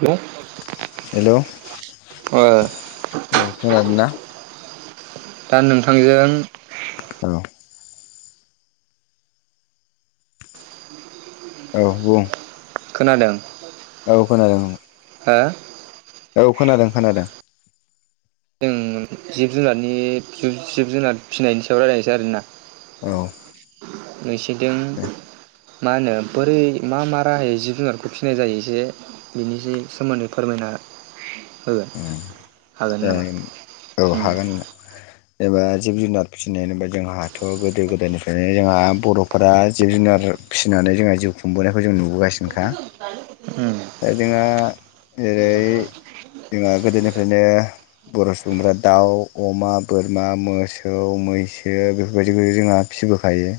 Hello hello औ खोनादोंना? दा नोंथांजों औ। औ बुं। खोनादों औ खोनादों नों हा औ खोनादों खोनादों जों जिब जुनारनि फिब जिब जुनार फिसिनायनि सायाव रायज्लायनोसै आरोना औ नैस फैदों दे मा होनो बोरै मा मा राहायै जिब जुनारखौ फिसिनाय जायो एसे बिनि एसे सोमोन्दै फोरमायना होगोन हागोन दे नामा? औ उम हागोन नोंथा जेनेबा जिब जुनार फिसिनाय होनबा जोंहाथ' गोदो गोदायनिफ्रायनो जोंहा बर'फोरा जिब जुनार फिसिनानै जोंहा जिउ खुंबोनायखौ जों नुबोगासिनोखा उम दा जोंहा जेरै जोंहा गोदोनिफ्रायनो बर' सुबुंफ्रा दाउ, अमा, बोरमा, मोसौ, मैसो बेफोरबायदिखौ जोंहा फिबोखायो।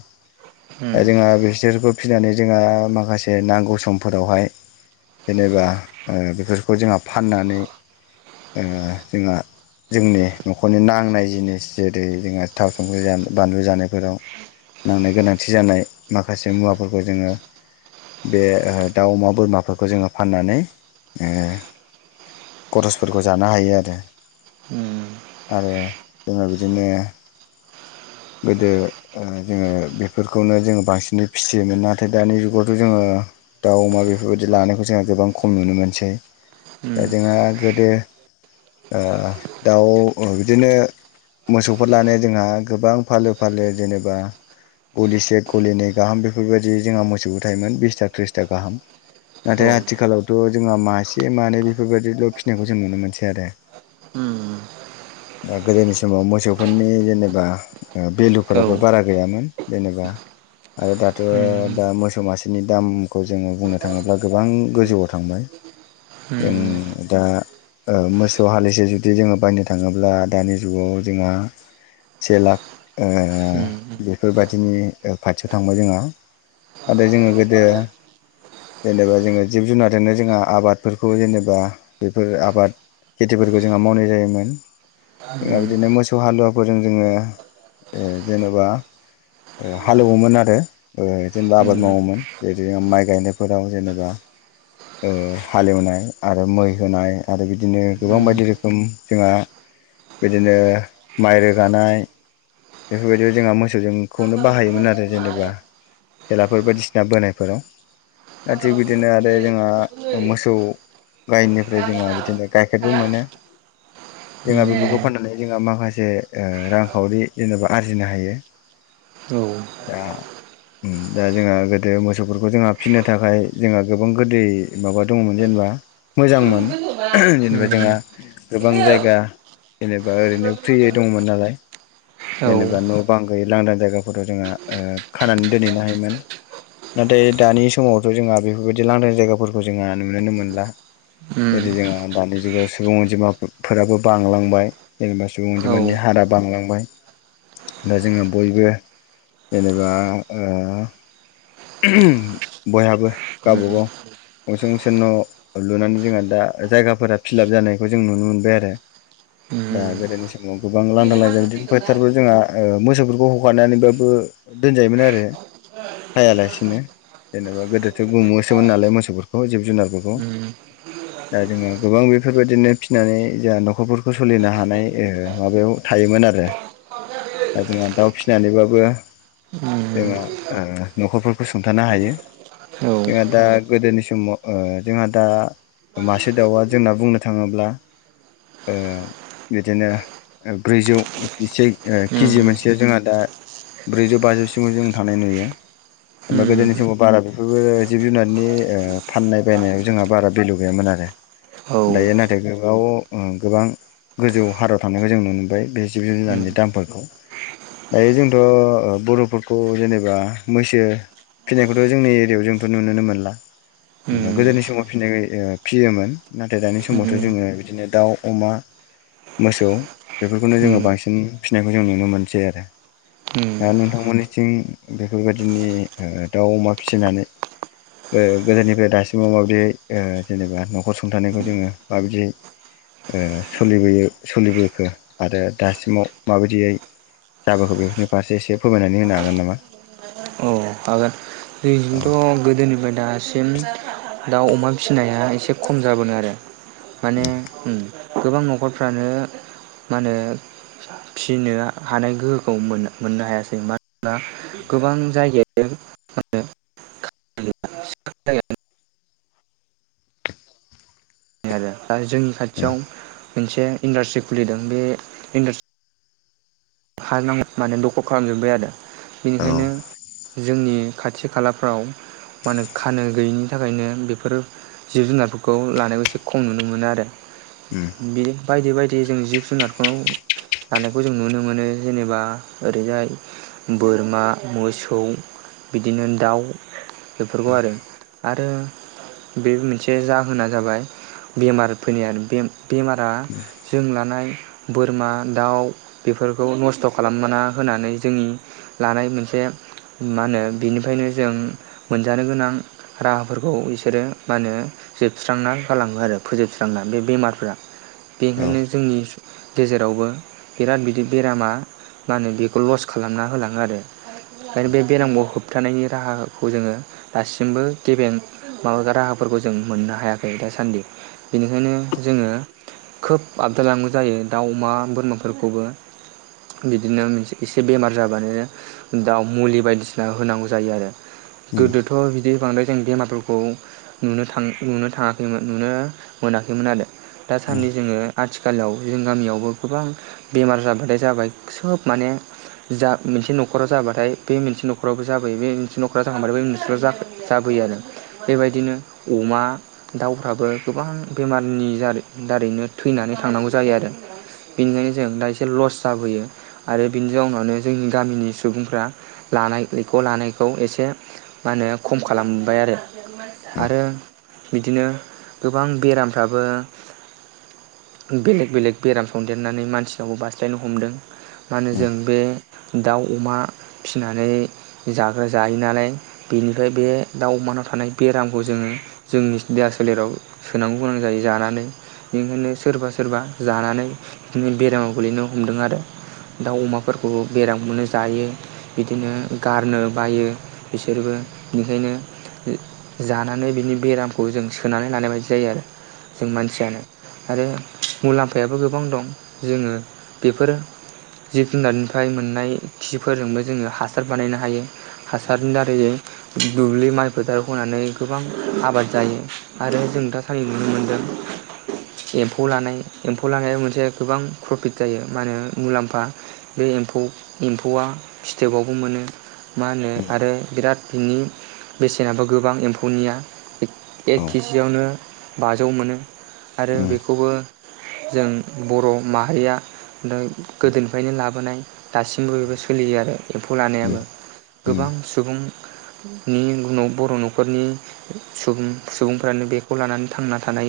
दा उम जोंहा बिसोरखौ फिनानै जोंहा माखासे नांगौ समफोरावहाय जेनेबा ओ बेफोरखौ जोंहा फाननानै ओ जोंहा जोंनि न'खरनि नांनाय जिनिस जेरै जोंहा थाव संख्रि जा बानलु जानायफोराव नांनो गोनां थि जानाय माखासे मुवाफोरखौ जोङो बे ओ दाउ अमा बोरमाफोरखौ जोङो फाननानै ओ खरसफोरखौ जानो हायो आरो उम आरो जोङो बिदिनो गोदो ओ जोङो बेफ फोरखौनो जोङो बांसिनै फिसियोमोन नाथाय दानि जुगावथ' जोङो दाउ अमा बेफोरबायदि लानायखौ जोंहा गोबां खम नुनो मोनसै। उम दा जोंहा गोदो ओ दाउ बिदिनो मोसौफोर लानाया जोंहा गोबां फालो फालो जेनेबा गलिसे गलिनै गाहाम बेफोरबायदि जोंहा मोसौबो थायोमोन बिसथा थ्रिसथा गाहाम औ नाथाय आथिखालावथ' जोंहा मासे मानै बेफोरबायदिल' फिसिनायखौ जों नुनो मोनसै आरो उम दा गोदोनि समाव मोसौफोरनि जेनेबा ओ औ भेलुफोराबो उम बारा गैयामोन। जेनेबा आरो दाथ' दा मोसौ मासेनि दामखौ जोङो बुंनो थाङोब्ला गोबां गोजौआव थांबाय उम जों दा ओ मोसौ हालिसे जुदि जोङो बायनो थाङोब्ला दानि जुगाव जोंहा से लाख ओ उम फोरबायदिनि ओ खाथियाव थांबाय जोंहा आरो जोङो गोदो जेनेबा जोङो जिब जुनारजोंनो जोंहा आबादफोरखौ जेनेबा बेफोर आबाद खेथिफोरखौ जोंहा मावनाय जायोमोन। जोंना बिदिनो मोसौ हालुवा फोरजों जोङो ओ जेनेबा ओ हालोवोमोन आरो ओ जेनेबा उम आबाद मावोमोन जेरै जों माइ गायनायफोराव जेनेबा ओ हालेवनाय आरो मै होनाय आरो बिदिनो गोबां बायदि रोखोम जोंहा बिदिनो माइ रोगानाय बेफोरबायदियाव जोंहा मोसौजों खौनो बाहायोमोन आरो जेनेबा। थेलाफोर बायदिसिना बोनायफोराव दा थिग बिदिनो आरो जोंहा मोसौ गायनिफ्राय जोंहा बिदिनो गाइखेरबो मोनो जोंहा बेफोरखौ फाननानै जोंहा माखासे ओ रांखावरि जेनेबा आरजिनो हायो। औ दा उम दा जोंहा गोदो मोसौफोरखौ जोंहा फिसिनो थाखाय जोंहा गोबां गोदै माबा दङमोन जेनेबा मोजांमोन। जेनेबा जोंहा हुम गोबां जायगा जेनेबा ओरैनो फ्रियै दंमोन नालाय औ जेनेबा न' बां गैयै लांदां जायगा फोरथ' जोंहा ओ खानानै दोनहैनो हायोमोन नाथाय दानि समावथ' जोंहा बेफोरबायदि लांदां जायगाफोरखौ जोंहा नुनोनो मोनला उम जेरै जोंहा दानि जुगाव सुबुं अनजिमाफोराबो बांलांबाय जेनेबा सुबुं औ अनजिमानि उम हारा बांलांबाय दा जोङो बयबो जेनेबा ओ बयहाबो गावबाागाव गंसे गंसे न' लुनानै जोंहा दा जायगाफोरा फिलाप जानायखौ जों नुनो मोनबाय आरो दा उम गोदोनि समाव गोबां लांदां लांदां बिदिनो फोथारफोर जोंहा ओ मोसौफोरखौ हगनानैबाबो दोनजायोमोन आरो खायालासिनो जेनेबा गोदोथो गुमोसोमोन नालाय मोसौफोरखौ जिब जुनार उम दा जोङो गोबां बेफोरबायदिनो फिसिनानै जोंहा न'खरफोरखौ सोलिनो हानाय ओ माबायाव थायोमोन आरो दा जोंहा दाउ फिनानैबाबो उम जोंहा ओ न'खरफोरखौ सुंथानो हायो औ उम जोंहा दा गोदोनि समाव ओ जोंहा दा मासे दाउआ जोंना बुंनो थाङोब्ला ओ बिदिनो ब्रैजौ गिसे ओ उम केजि मोनसेयाव जोंहा दा ब्रैजौ बाजौसिमाव जों थांनाय नुयो। एबा गोदोनि समाव बारागु बेफोरबो जिब जुनारनि ओ फाननाय बायनायाव जोंहा बारा भेलु गैयामोन आरो औ उम दायो नाथाय गोबाव ओ गोबां गोजौ हारायाव थानायखौ जों नुनो मोनबाय बे जिब उम जु-जुनारनि दामफोरखौ दायो जोंथ' ओ बर'फोरखौ जेनेबा मैसो फिनायखौथ' जोंनि एरियायाव जोंथ' नुनोनो मोनला जेनबा गोदोनि उम समाव फिनाय फियोमोन नाथाय दानि समावथ' जोङो बिदिनो दाउ अमा मोसौ बेफोरखौनो जोङो उम बांसिन फिनायखौ जों नुनो मोनसै आरो दा उम नोंथांमोननिथिं बे फोरबायदिनि दाउ अमा फिसिनानै ओ गोदोनिफ्राय दासिमाव माबाददियै ओ जेनेबा न'खर सुंथानायखौ जोङो माबायदियै ओ सोलिबोयो सोलिबोखो आरो दासिमाव माबायदियै जाबोखो बेफोरनि फारसे एसे फोरमायनानै होनो हागोन नामा? औ हागोन औ जोंजोंथ' गोदोनिफ्राय दासिम दाउ अमा फिसिनाया एसे खम जाबोदों आरो माने उम गोबां न'खरफ्रानो मा होनो फिनो हानाय गोहोखौ मोन मोननो हायासै मा दा गोबांजायगायानो आरो दा जोंनि खाथियाव मोनसे इन्डास्ट्रि खुलिदों बे इन्डास्ट्रि हा माने दख' खालामजोबबाय आरो बेनिखायनो उम जोंनि खाथि खालाफ्राव मा होनो खानो गैयिनि थाखायनो बेफोर जिब जुनारफोरखौ लानायखौ एसे खम नुनो मोनो आरो बि बायदि बायदि जों जिब जुनारखौ लानायखौ जों नुनो मोनो जेनेबा ओरैजाय बोरमा मोसौ बिदिनो दाउ बेफोरखौ आरो आरो बे मोनसे जाहोना जाबाय बेमारफोरनि आरो बेमारा जों लानाय बोरमा दाउ बेफोर बेखौ नस्थ' खालामना होनानै जोंनि लानाय मोनसे मा होनो बिनिफ्रायनो जों मोनजानो गोनां राहाफोरखौ बिसोरो मा होनो जोबस्रांना जालाङो आरो फोजोबस्रांना बे बेमारफ औ बेनिखायनो जोंनि गेजेरावबो बिराद बिदि बेरामा मा होनो बेखौ लस खालामना होलाङो आरो ओंखायनो बे बेरामखौ होबथानायनि राहाखौ जोङो दासिमबो गेबें माबा राहाफोरखौ जों मोननो हायाखै दासान्दि बेनिखायनो जोङो खोब आबदाल लानांगौ जायो दाउ अमा बोरमाफोरखौबो बिदिनोसे एसे बेमार जाबानो दाउ मुलि बायदिसिना होनांगौ जायो आरो उम गोदोथ' बिदि बांद्राय जों बेमारफोरखौ नुनो थां नुनो थाङाखैमोन नुनो मोनाखैमोन आरो उम दासान्दि जोङो आथिखालाव जों गामियावबो गोबां बेमार जाबाय बांद्राय जाबाय सोब माने जा मोनसे न'खराव जाबाथाय बे मोनसे न'खरावबो जाबोयो बे मोनसे न'खराव जाखांथाय बे मोनसे जाबोयो आरो बेबायदिनो अमा दाउफ्राबो गोबां बेमारनि जारै दारैनो थैनानै थांनांगौ जायो आरो बेनिखायनो जों दा एसे लस जाबोयो आरो बिनि जाउनावनो जोंनि गामिनि सुबुंफ्रा लानायख' लानायखौ एसे मा होनो खम खालामबाय आरो औ आरो बिदिनो गोबां बेरामफ्राबो बेलेग बेलेक बेराम संदेरनानै मानसि नावबो बास्लायनो हमदों माने उम जों बे दाउ अमा फिसिनानै जाग्रा जाहैनानै नालाय बेनिफ्राय बे दाउ अमानाव थानाय बेरामखौ जोङो जोंनि देहा सोलेराव सोनांगौ गोनां जायो जानानै बेनिखायनो सोरबा सोरबा जानानै बिदिनो बेरामाव गोलैनो हमदों आरो दाउ अमाफोरखौ बेरामखौनो जायो बिदिनो गारनो बायो बिसोरबो बेनिखायनो जानानै बिनि बेरामखौ जों सोनानै लानाय बायदि जायो आरो। जों उम औ उम मानसियानो। आरो मुलाम्फायाबो गोबां दं जोङो बेफोर जिब जुनारनिफ्राय मोननाय खिफोरजोंबो जोङो हासार बानायनो हायो उम हासारनि दारै जों दुब्लि माइ फोथार होनानै गोबां आबाद जायो आरो जों दासान्दि नुनो मोनदों एम्फौ लानाय एम्फौ लानाया मोनसे गोबां प्रफिट जायो मा होनो मुलाम्फा बे एमफौ एम्फौआ स्टेकावबो मोनो मा होनो उम आरो बिराद बिनि बेसेनाबो गोबां एम्फौनिया औ एक केजियावनो बाजौ मोनो आरो उम बेखौबो जों बर' माहारिया दों उम गोदोनिफ्रायनो लाबोनाय दासिमबो उम बेबो सोलियो आरो एम्फौ उम लानायाबो गोबां सुबुं नि उन बर' न'खरनि सुबुं सुबुंफ्रानो बेखौ लानानै थांना थानाय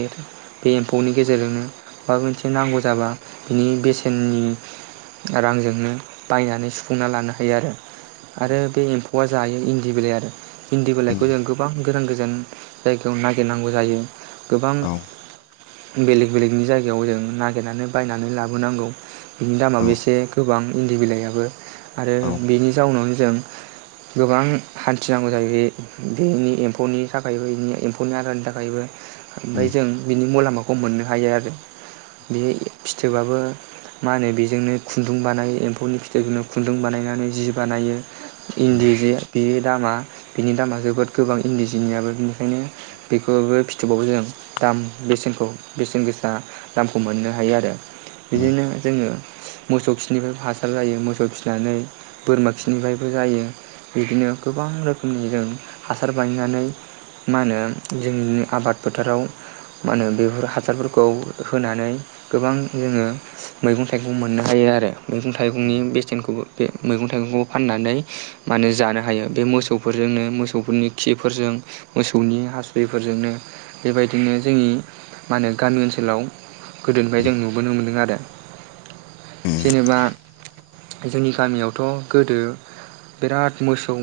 बे एम्फौनि गेजेरजोंनो माबा मोनसे नांगौ जाबा बिनि बेस सेननि रांजोंनो बायनानै सुफुंना लानो हायो आरो आरो बे एमफौ हौवा जायो इन्दि बिलाइ आरो हिन्दी बिलाइखौ जों गोबां गोरान गोजान जायगायाव नागिरनांगौ जायो गोबां बेलेग बेलेगनि जायगायाव जों नागिरनानै बायनानै लाबोनांगौ बिनि दामाबो एसे गोबां इन्दि बिलाइाबो आरो बेनि जाउनावनो जों गोबां हान्थिनांगौ जायो बे बेनि एम्फौनि थाखायबो बेनि एम्फौनि आदारनि थाखायबो ओमफ्राय जों बिनि मुलाम माखौ मोननो हायो आरो बे फिथोबाबो मा होनो बेजोंनो खुन्दुं बानायो एम्फौनि फिथाइखौनो खुन्दुं बानायनानै जि बानायो इन्दि जे बेयो दामा बिनि दामा जोबोद गोबां इन्दि जिनियाबो बिनिखायनो बेखौबो फिथोबावो जों दाम बेसेनखौ बेसेन गोसा दामखौ मोननो हायो आरो बिदिनो जोङो मोसौ खिनिफ्राय हासार जायो मोसौ फिनानै बोरमा खिनिफ्रायबो जायो बिदिनो गोबां रोखोमनि जों हासार बायनानै मा होनो जों आबाद फोथाराव मा होनो बेफोर हासारफोरखौ होनानै गोबां जोङो मैगं थाइगं मोननो हायो आरो मैगं थाइगंनि बेसेनखौबो बे मैगं थाइगंखौ फाननानै माने जानो हायो बे मोसौफोरजोंनो मोसौफोरनि खिफोरजों मोसौनि हासुदैफोरजोंनो बेबायदिनो जोंनि माहोनो गामि ओनसोलाव गोदोनिफ्राय जों नुबोनो मोनदों आरो जेनेबा जोंनि गामियावथ' गोदो बिराद मोसौ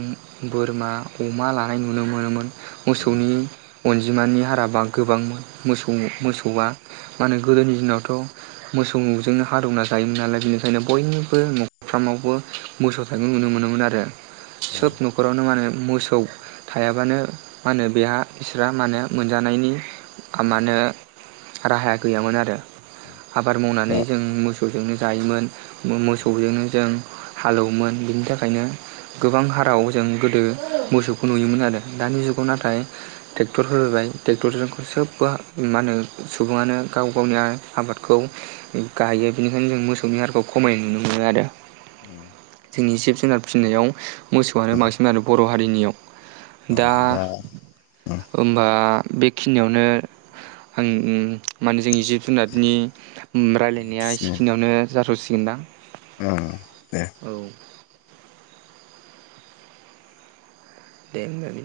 बोरमा अमा लानाय नुनो मोनोमोन मोसौनि अनजिमानि हाराबा गोबांमोन मोसौ मोसौआ मानो गोदोनि दिनावथ' मोसौ द'जोंनो हा दंना जायोमोन नालाय बेनिखायनो बयनिबो न'खरफ्रारामावबो मोसौ थाइखौ उम नुनो मोनोमोन आरो सोब न'खरावनो मानो मोसौ खौ थायाबानो मा होनो बेहा बिसोरहा मा होनो मोनजानायनि मा होनो राहाया गैयामोन आरो आबाद मावनानै दा जों मोसौजोंनो जायोमोन मोसौजोंनो जों हालौवोमोन बिनि थाखायनो गोबां हाराव जों गोदो मोसौखौ नुयोमोन आरो दानि जुगाव नाथाय ट्रेक्टर होलायबाय ट्रेक्टरजों सोबबो मा होनो सुबुङानो गाव गावनि आबादखौ गायो बेनिखायनो जों मोसौनि हारखौ खमायनाय नुनो मोनो आरो जोंनि जिब जुनार फिसिनायाव मोसौआनो बांसिन आरो बर' हारिनियाव दा औ दा ओमबा बेखिनियावनो आं माने जोंनि जिब जुनारनि उम रायज्लायनाया एखिनियावनो जाथावसि गोनदां औ दे दे होमबा